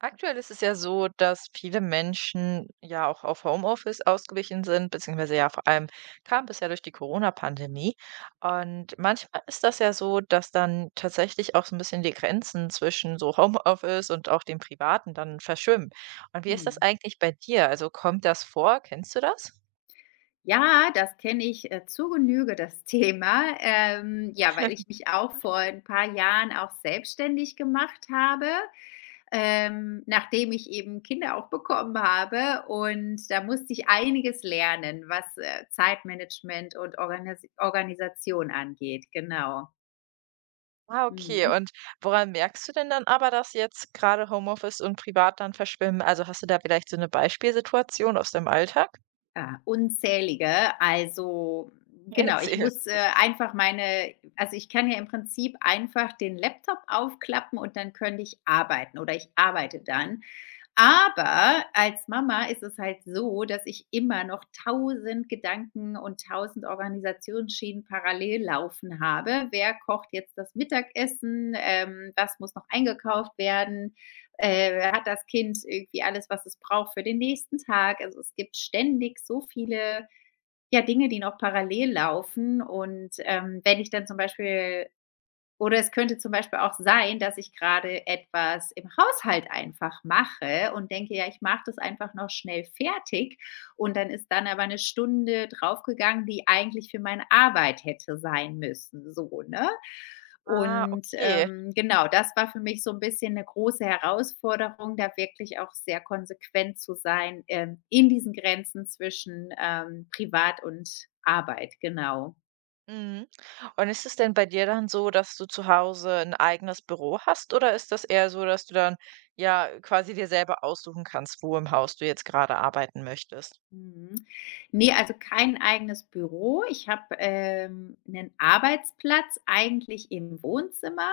Aktuell ist es ja so, dass viele Menschen ja auch auf Homeoffice ausgewichen sind, beziehungsweise ja vor allem kam das ja durch die Corona-Pandemie. Und manchmal ist das ja so, dass dann tatsächlich auch so ein bisschen die Grenzen zwischen so Homeoffice und auch dem Privaten dann verschwimmen. Und wie ist das Mhm. eigentlich bei dir? Also, kommt das vor? Kennst du das? Ja, das kenne ich, zur Genüge, das Thema. Ja, weil ich mich auch vor ein paar Jahren auch selbstständig gemacht habe, nachdem ich eben Kinder auch bekommen habe. Und da musste ich einiges lernen, was, Zeitmanagement und Organisation angeht, genau. Ah, okay. Mhm. Und woran merkst du denn dann aber, dass jetzt gerade Homeoffice und privat dann verschwimmen? Also, hast du da vielleicht so eine Beispielsituation aus deinem Alltag? Ah, unzählige. Also, genau, ich Erzähl. muss, einfach meine also, ich kann ja im Prinzip einfach den Laptop aufklappen und dann könnte ich arbeiten oder ich arbeite dann. Aber als Mama ist es halt so, dass ich immer noch tausend Gedanken und tausend Organisationsschienen parallel laufen habe. Wer kocht jetzt das Mittagessen? Was muss noch eingekauft werden? Hat das Kind irgendwie alles, was es braucht für den nächsten Tag? Also, es gibt ständig so viele, ja, Dinge, die noch parallel laufen, und, wenn ich dann zum Beispiel oder es könnte zum Beispiel auch sein, dass ich gerade etwas im Haushalt einfach mache und denke, ja, ich mache das einfach noch schnell fertig. Und dann ist dann aber eine Stunde draufgegangen, die eigentlich für meine Arbeit hätte sein müssen, so, ne? Ah, Und, okay. Genau, das war für mich so ein bisschen eine große Herausforderung, da wirklich auch sehr konsequent zu sein, in diesen Grenzen zwischen, Privat und Arbeit, genau. Mhm. Und ist es denn bei dir dann so, dass du zu Hause ein eigenes Büro hast oder ist das eher so, dass du dann, ja, quasi dir selber aussuchen kannst, wo im Haus du jetzt gerade arbeiten möchtest? Mhm. Ne, also kein eigenes Büro. Ich habe, 'nen Arbeitsplatz eigentlich im Wohnzimmer,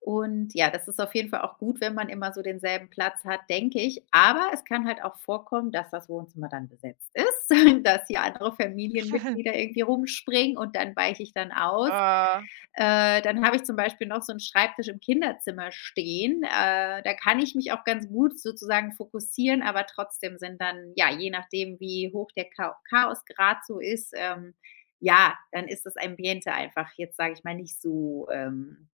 und ja, das ist auf jeden Fall auch gut, wenn man immer so denselben Platz hat, denke ich. Aber es kann halt auch vorkommen, dass das Wohnzimmer dann besetzt ist, dass hier andere Familienmitglieder irgendwie rumspringen, und dann weiche ich dann aus. Ah, Dann habe ich zum Beispiel noch so 'n Schreibtisch im Kinderzimmer stehen. Da kann ich mich auch ganz gut sozusagen fokussieren, aber trotzdem sind dann ja, je nachdem, wie hoch der Chaosgrad so ist, ja, dann ist das Ambiente einfach jetzt, sage ich mal, nicht so,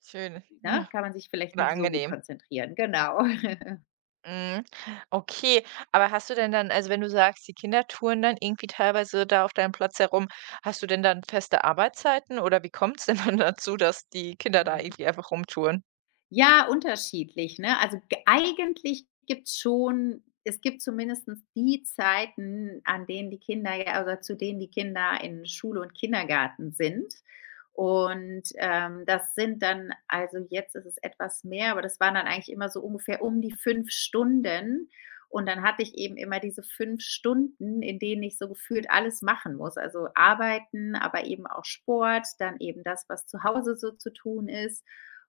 schön, ne, ne, kann man sich vielleicht oder nicht so gut angenehm. konzentrieren, genau. Mhm. Okay, aber hast du denn dann also, wenn du sagst, die Kinder touren dann irgendwie teilweise da auf deinem Platz herum, hast du denn dann feste Arbeitszeiten oder wie kommt es denn dann dazu, dass die Kinder da Mhm. irgendwie einfach rumtouren? Ja, unterschiedlich, ne? Also, g eigentlich gibt's schon es gibt zumindestens die Zeiten, an denen die Kinder ja oder zu denen die Kinder in Schule und Kindergarten sind. Und, das sind dann also jetzt ist es etwas mehr, aber das waren dann eigentlich immer so ungefähr um die 5 Stunden. Und dann hatte ich eben immer diese 5 Stunden, in denen ich so gefühlt alles machen muss. Also, arbeiten, aber eben auch Sport, dann eben das, was zu Hause so zu tun ist.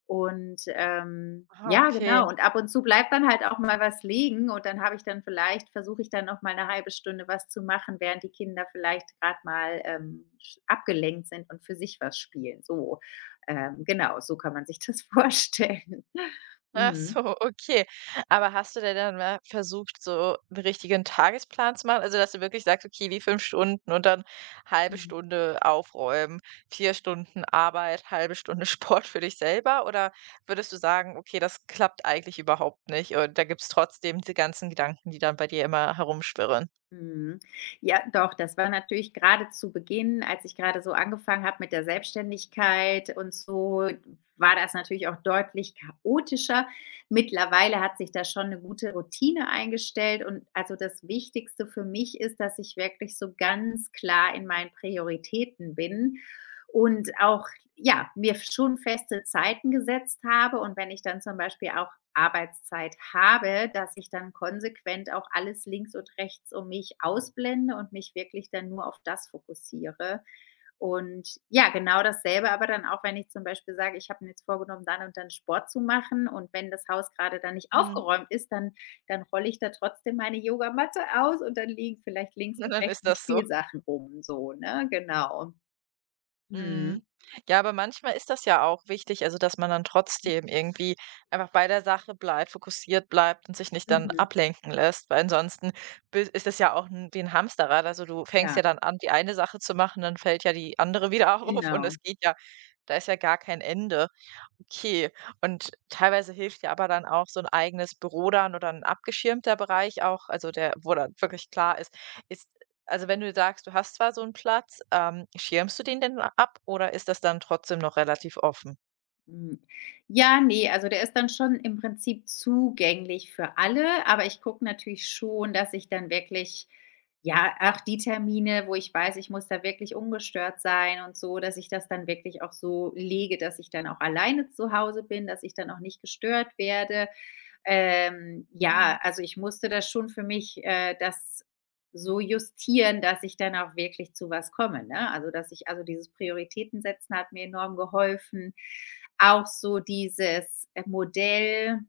Und, Ah, ja, okay. genau. Und ab und zu bleibt dann halt auch mal was liegen, und dann habe ich dann vielleicht versuche ich dann noch mal eine halbe Stunde was zu machen, während die Kinder vielleicht gerade mal, sch abgelenkt sind und für sich was spielen, so. Genau, so kann man sich das vorstellen. Ach Mhm. so, okay. Aber hast du dir dann mal versucht, so 'n richtigen Tagesplan zu machen? Also, dass du wirklich sagst: „Okay, die 5 Stunden und dann halbe Mhm. Stunde aufräumen, 4 Stunden Arbeit, halbe Stunde Sport für dich selber“, oder würdest du sagen: „Okay, das klappt eigentlich überhaupt nicht und da gibt's trotzdem die ganzen Gedanken, die dann bei dir immer herumschwirren?“ Mhm. Ja, doch, das war natürlich gerade zu Beginn, als ich gerade so angefangen habe mit der Selbstständigkeit und so, war das natürlich auch deutlich chaotischer. Mittlerweile hat sich da schon eine gute Routine eingestellt, und also, das Wichtigste für mich ist, dass ich wirklich so ganz klar in meinen Prioritäten bin und auch, ja, mir schon feste Zeiten gesetzt habe, und wenn ich dann zum Beispiel auch Arbeitszeit habe, dass ich dann konsequent auch alles links und rechts um mich ausblende und mich wirklich dann nur auf das fokussiere. Und ja, genau dasselbe aber dann auch, wenn ich zum Beispiel sage, ich habe mir jetzt vorgenommen, dann und dann Sport zu machen, und wenn das Haus gerade dann nicht Mhm. aufgeräumt ist, dann rolle ich da trotzdem meine Yogamatte aus, und dann liegen vielleicht links Und und dann rechts ist noch das so. Spielsachen rum, so, ne? Genau. Mhm. Mhm. Ja, aber manchmal ist das ja auch wichtig, also dass man dann trotzdem irgendwie einfach bei der Sache bleibt, fokussiert bleibt und sich nicht dann Mhm. ablenken lässt, weil ansonsten ist das ja auch wie ein Hamsterrad. Also du fängst Ja, ja dann an, die eine Sache zu machen, dann fällt ja die andere wieder auf und genau. es geht ja, da ist ja gar kein Ende. Okay, und teilweise hilft ja aber dann auch so ein eigenes Büro dann oder ein abgeschirmter Bereich auch, also der wo dann wirklich klar ist also wenn du sagst, du hast zwar so einen Platz, schirmst du den denn ab oder ist das dann trotzdem noch relativ offen? Hm. Ja, ne, also der ist dann schon im Prinzip zugänglich für alle, aber ich gucke natürlich schon, dass ich dann wirklich ja, auch die Termine, wo ich weiß, ich muss da wirklich ungestört sein und so, dass ich das dann wirklich auch so lege, dass ich dann auch alleine zu Hause bin, dass ich dann auch nicht gestört werde. Ja, Mhm. also ich musste das schon für mich, das so justieren, dass ich dann auch wirklich zu was komme, ne? Also, dass ich also dieses Prioritäten setzen hat mir enorm geholfen. Auch so dieses, Modell,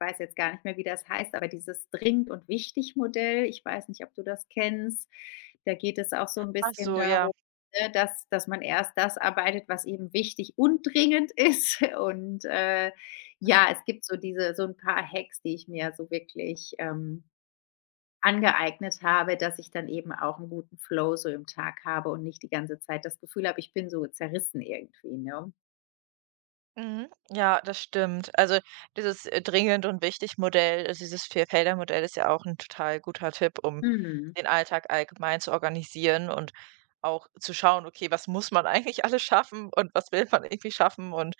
weiß jetzt gar nicht mehr, wie das heißt, aber dieses dringend und wichtig Modell, ich weiß nicht, ob du das kennst, da geht es auch so ein Ach bisschen so, ja. darum, ne, dass man erst das arbeitet, was eben wichtig und dringend ist. Und, ja, es gibt so diese so ein paar Hacks, die ich mir so wirklich, angeeignet habe, dass ich dann eben auch einen guten Flow so im Tag habe und nicht die ganze Zeit das Gefühl habe, ich bin so zerrissen irgendwie, ne? Mhm. Ja, das stimmt. Also dieses dringend und wichtig Modell, also dieses Vierfelder-Modell ist ja auch ein total guter Tipp, um Mhm. den Alltag allgemein zu organisieren und auch zu schauen: „Okay, was muss man eigentlich alles schaffen und was will man irgendwie schaffen und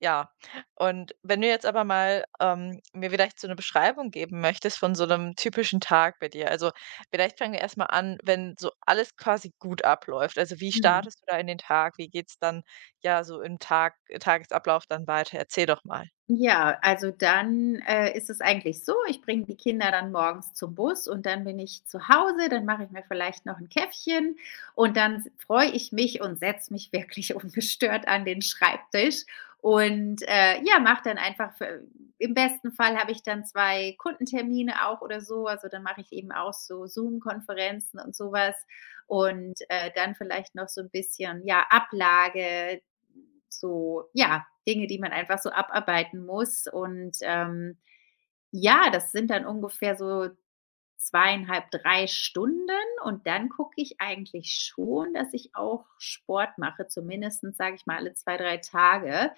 ja, und wenn du jetzt aber mal, mir vielleicht so eine Beschreibung geben möchtest von so einem typischen Tag bei dir. Also, vielleicht fangen wir erst mal an, wenn so alles quasi gut abläuft. Also, wie Mhm. startest du da in den Tag? Wie geht's dann, ja, so im Tagesablauf dann weiter? Erzähl doch mal. Ja, also dann, ist es eigentlich so, ich bringe die Kinder dann morgens zum Bus, und dann bin ich zu Hause, dann mache ich mir vielleicht noch ein Käffchen, und dann s freue ich mich und setze mich wirklich ungestört an den Schreibtisch und, ja, mache dann einfach für im besten Fall habe ich dann 2 Kundentermine auch oder so, also dann mache ich eben auch so Zoom-Konferenzen und sowas, und, dann vielleicht noch so ein bisschen, ja, Ablage, so, ja, Dinge, die man einfach so abarbeiten muss. Und ja, das sind dann ungefähr so 2,5, 3 Stunden. Und dann gucke ich eigentlich schon, dass ich auch Sport mache, zumindest sage ich mal alle 2, 3 Tage.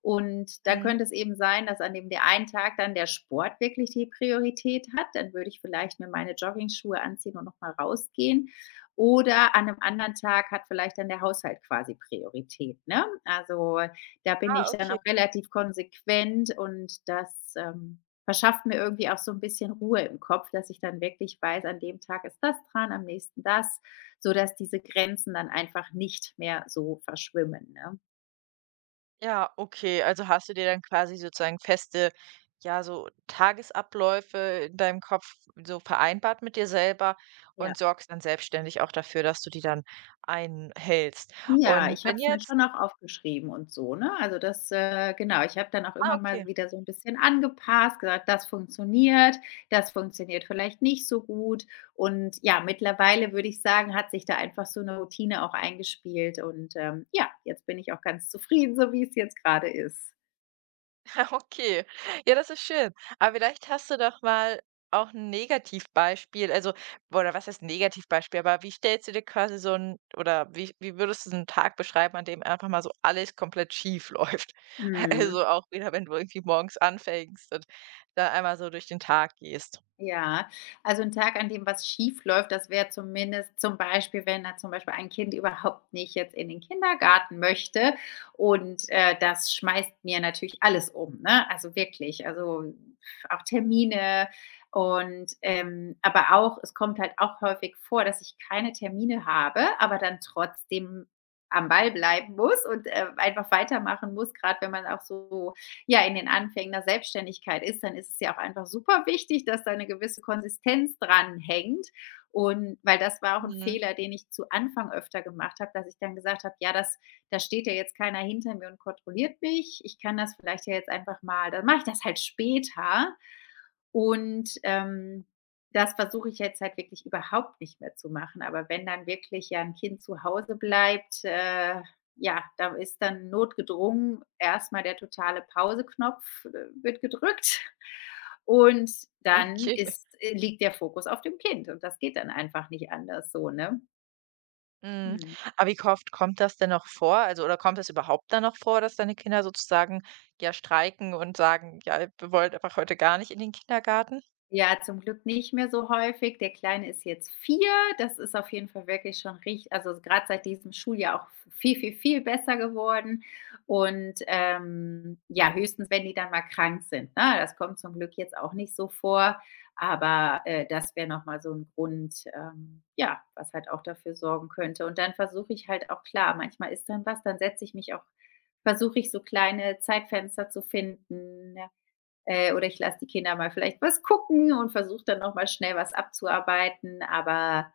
Und dann Mhm. könnte es eben sein, dass an dem der einen Tag dann der Sport wirklich die Priorität hat. Dann würde ich vielleicht mir meine Jogging-Schuhe anziehen und noch mal rausgehen. Oder an 'nem anderen Tag hat vielleicht dann der Haushalt quasi Priorität, ne? Also, da bin Ah, ich dann okay. auch relativ konsequent, und das, ähm, verschafft mir irgendwie auch so ein bisschen Ruhe im Kopf, dass ich dann wirklich weiß, an dem Tag ist das dran, am nächsten das, sodass diese Grenzen dann einfach nicht mehr so verschwimmen, ne? Ja, okay. Also hast du dir dann quasi sozusagen feste, ja, so Tagesabläufe in deinem Kopf so vereinbart mit dir selber Ja. und sorgst dann selbstständig auch dafür, dass du die dann einhältst. Ja, Und ich habe wenn es mir jetzt, schon auch aufgeschrieben und so, ne? Also das genau, ich habe dann auch ah, immer okay. mal wieder so ein bisschen angepasst, gesagt: „Das funktioniert, das funktioniert vielleicht nicht so gut.“ Und ja, mittlerweile würde ich sagen, hat sich da einfach so eine Routine auch eingespielt, und, ja, jetzt bin ich auch ganz zufrieden, so wie es jetzt gerade ist. Okay, ja, das ist schön. Aber vielleicht hast du doch mal auch ein Negativbeispiel, also oder was heißt Negativbeispiel, aber wie stellst du dir quasi so ein oder wie würdest du so einen Tag beschreiben, an dem einfach mal so alles komplett schief läuft? Mhm. Also auch wieder, wenn du irgendwie morgens anfängst und dann einmal so durch den Tag gehst. Ja, also ein Tag, an dem was schief läuft, das wäre zumindest zum Beispiel, wenn da zum Beispiel ein Kind überhaupt nicht jetzt in den Kindergarten möchte, und, das schmeißt mir natürlich alles um, ne? Also wirklich, also auch Termine, und, aber auch es kommt halt auch häufig vor, dass ich keine Termine habe, aber dann trotzdem am Ball bleiben muss und, einfach weitermachen muss. Gerade wenn man auch so ja in den Anfängen der Selbstständigkeit ist, dann ist es ja auch einfach super wichtig, dass da eine gewisse Konsistenz dran hängt. Und weil das war auch ein Mhm, Fehler, den ich zu Anfang öfter gemacht habe, dass ich dann gesagt habe, ja, das, da steht ja jetzt keiner hinter mir und kontrolliert mich. Ich kann das vielleicht ja jetzt einfach mal, dann mache ich das halt später. Und das versuche ich jetzt halt wirklich überhaupt nicht mehr zu machen. Aber wenn dann wirklich ja ein Kind zu Hause bleibt, ja, da ist dann notgedrungen erst mal der totale Pauseknopf wird gedrückt, und dann okay. ist liegt der Fokus auf dem Kind, und das geht dann einfach nicht anders so, ne? Mhm. Mhm. Aber wie oft kommt das denn noch vor? Also oder kommt das überhaupt dann noch vor, dass deine Kinder sozusagen, ja, streiken und sagen: „Ja, wir wollen einfach heute gar nicht in den Kindergarten?“ Ja, zum Glück nicht mehr so häufig. Der Kleine ist jetzt 4. Das ist auf jeden Fall wirklich schon richtig. Also gerade seit diesem Schuljahr auch viel, viel, viel besser geworden. Und, ja, höchstens, wenn die dann mal krank sind, ne? Das kommt zum Glück jetzt auch nicht so vor, aber, das wäre noch mal so ein Grund, ja, was halt auch dafür sorgen könnte. Und dann versuche ich halt auch klar, manchmal ist dann was, dann setze ich mich auch versuche ich, so kleine Zeitfenster zu finden. Ja. Oder ich lasse die Kinder mal vielleicht was gucken und versuche dann noch mal schnell was abzuarbeiten. Aber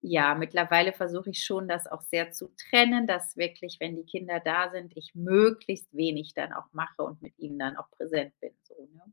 ja, mittlerweile versuche ich schon, das auch sehr zu trennen, dass wirklich, wenn die Kinder da sind, ich möglichst wenig dann auch mache und mit ihnen dann auch präsent bin, so, ne?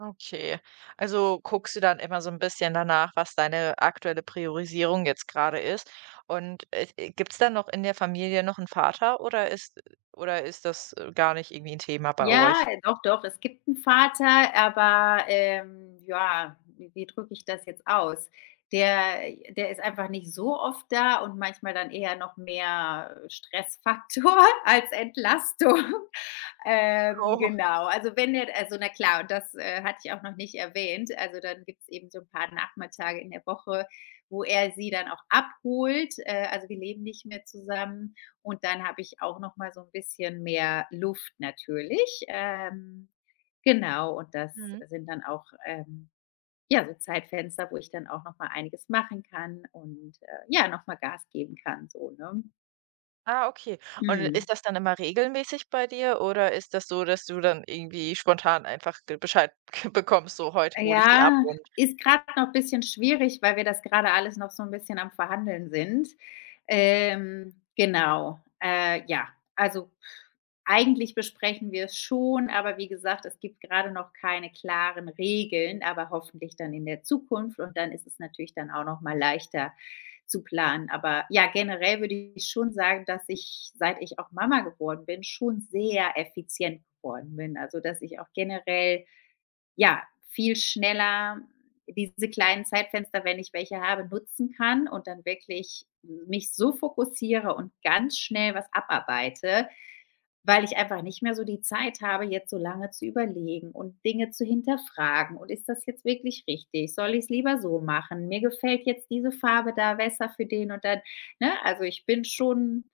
Okay. Also guckst du dann immer so ein bisschen danach, was deine aktuelle Priorisierung jetzt gerade ist. Und, gibt's dann noch in der Familie noch einen Vater oder ist das, gar nicht irgendwie ein Thema bei Ja, euch? Doch, doch, es gibt einen Vater, aber, ja, wie drücke ich das jetzt aus? Der der ist einfach nicht so oft da und manchmal dann eher noch mehr Stressfaktor als Entlastung. Oh. Genau, also wenn er, also na klar, und das, hatte ich auch noch nicht erwähnt, also dann gibt es eben so ein paar Nachmittage in der Woche, wo er sie dann auch abholt. Also wir leben nicht mehr zusammen, und dann habe ich auch noch mal so ein bisschen mehr Luft natürlich. Genau, und das Mhm. sind dann auch, ja, so Zeitfenster, wo ich dann auch noch mal einiges machen kann und, ja, noch mal Gas geben kann, so, ne? Ah, okay. Und Mhm. ist das dann immer regelmäßig bei dir oder ist das so, dass du dann irgendwie spontan einfach ge Bescheid bekommst, so: „Heute hole ich die ab“ Ja, und ist gerade noch ein bisschen schwierig, weil wir das gerade alles noch so ein bisschen am Verhandeln sind. Genau. Ja, also, eigentlich besprechen wir es schon, aber wie gesagt, es gibt gerade noch keine klaren Regeln, aber hoffentlich dann in der Zukunft, und dann ist es natürlich dann auch noch mal leichter zu planen. Aber ja, generell würde ich schon sagen, dass ich, seit ich auch Mama geworden bin, schon sehr effizient geworden bin. Also, dass ich auch generell ja, viel schneller diese kleinen Zeitfenster, wenn ich welche habe, nutzen kann und dann wirklich mich so fokussiere und ganz schnell was abarbeite, weil ich einfach nicht mehr so die Zeit habe, jetzt so lange zu überlegen und Dinge zu hinterfragen. Und ist das jetzt wirklich richtig? Soll ich es lieber so machen? Mir gefällt jetzt diese Farbe da besser für den und dann, ne? Also, ich bin schon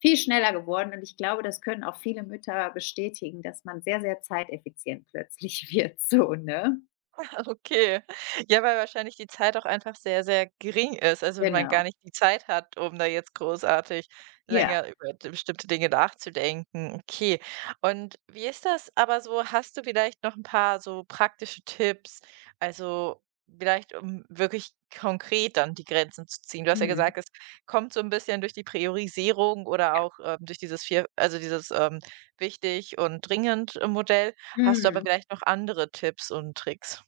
viel schneller geworden, und ich glaube, das können auch viele Mütter bestätigen, dass man sehr, sehr zeiteffizient plötzlich wird, so, ne? Okay. Ja, weil wahrscheinlich die Zeit auch einfach sehr, sehr gering ist. Also, man gar Genau. nicht die Zeit hat, um da jetzt großartig Ja. länger über d bestimmte Dinge nachzudenken. Okay. Und wie ist das aber so hast du vielleicht noch ein paar so praktische Tipps? Also, vielleicht, um wirklich konkret dann die Grenzen zu ziehen. Du hast ja Mhm. gesagt, es kommt so ein bisschen durch die Priorisierung oder auch, durch dieses vier also, dieses, wichtig und dringend, Modell. Hast du aber Mhm. vielleicht noch andere Tipps und Tricks?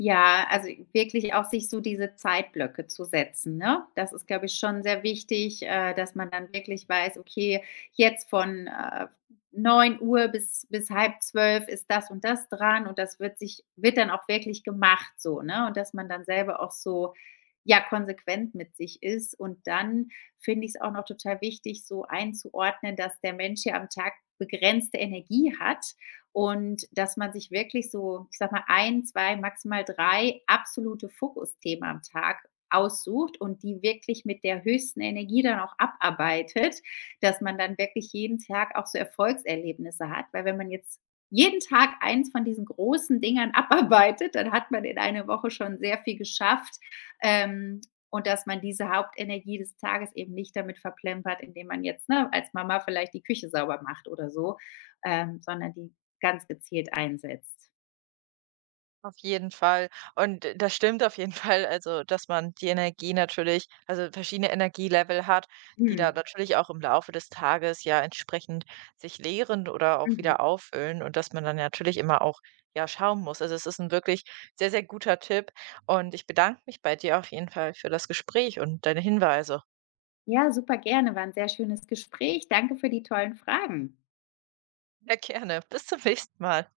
Ja, also wirklich auch sich so diese Zeitblöcke zu setzen, ne? Das ist, glaube ich, schon sehr wichtig, dass man dann wirklich weiß: „Okay, jetzt von, 9 Uhr bis halb zwölf ist das und das dran“, und das wird dann auch wirklich gemacht, so, ne? Und dass man dann selber auch so, ja, konsequent mit sich ist. Und dann finde ich es auch noch total wichtig, so einzuordnen, dass der Mensch ja am Tag begrenzte Energie hat und dass man sich wirklich so, ich sage mal, ein, zwei, maximal 3 absolute Fokusthemen am Tag aussucht und die wirklich mit der höchsten Energie dann auch abarbeitet, dass man dann wirklich jeden Tag auch so Erfolgserlebnisse hat. Weil wenn man jetzt jeden Tag eins von diesen großen Dingern abarbeitet, dann hat man in einer Woche schon sehr viel geschafft, ähm, und dass man diese Hauptenergie des Tages eben nicht damit verplempert, indem man jetzt, ne, als Mama vielleicht die Küche sauber macht oder so, sondern die ganz gezielt einsetzt. Auf jeden Fall. Und das stimmt auf jeden Fall, also, dass man die Energie natürlich also, verschiedene Energielevel hat, die Mhm. da natürlich auch im Laufe des Tages ja entsprechend sich leeren oder auch Mhm. wieder auffüllen und dass man dann natürlich immer auch, ja, schauen muss. Also, es ist ein wirklich sehr, sehr guter Tipp und ich bedanke mich bei dir auf jeden Fall für das Gespräch und deine Hinweise. Ja, super gerne. War 'n sehr schönes Gespräch. Danke für die tollen Fragen. Sehr gerne. Bis zum nächsten Mal.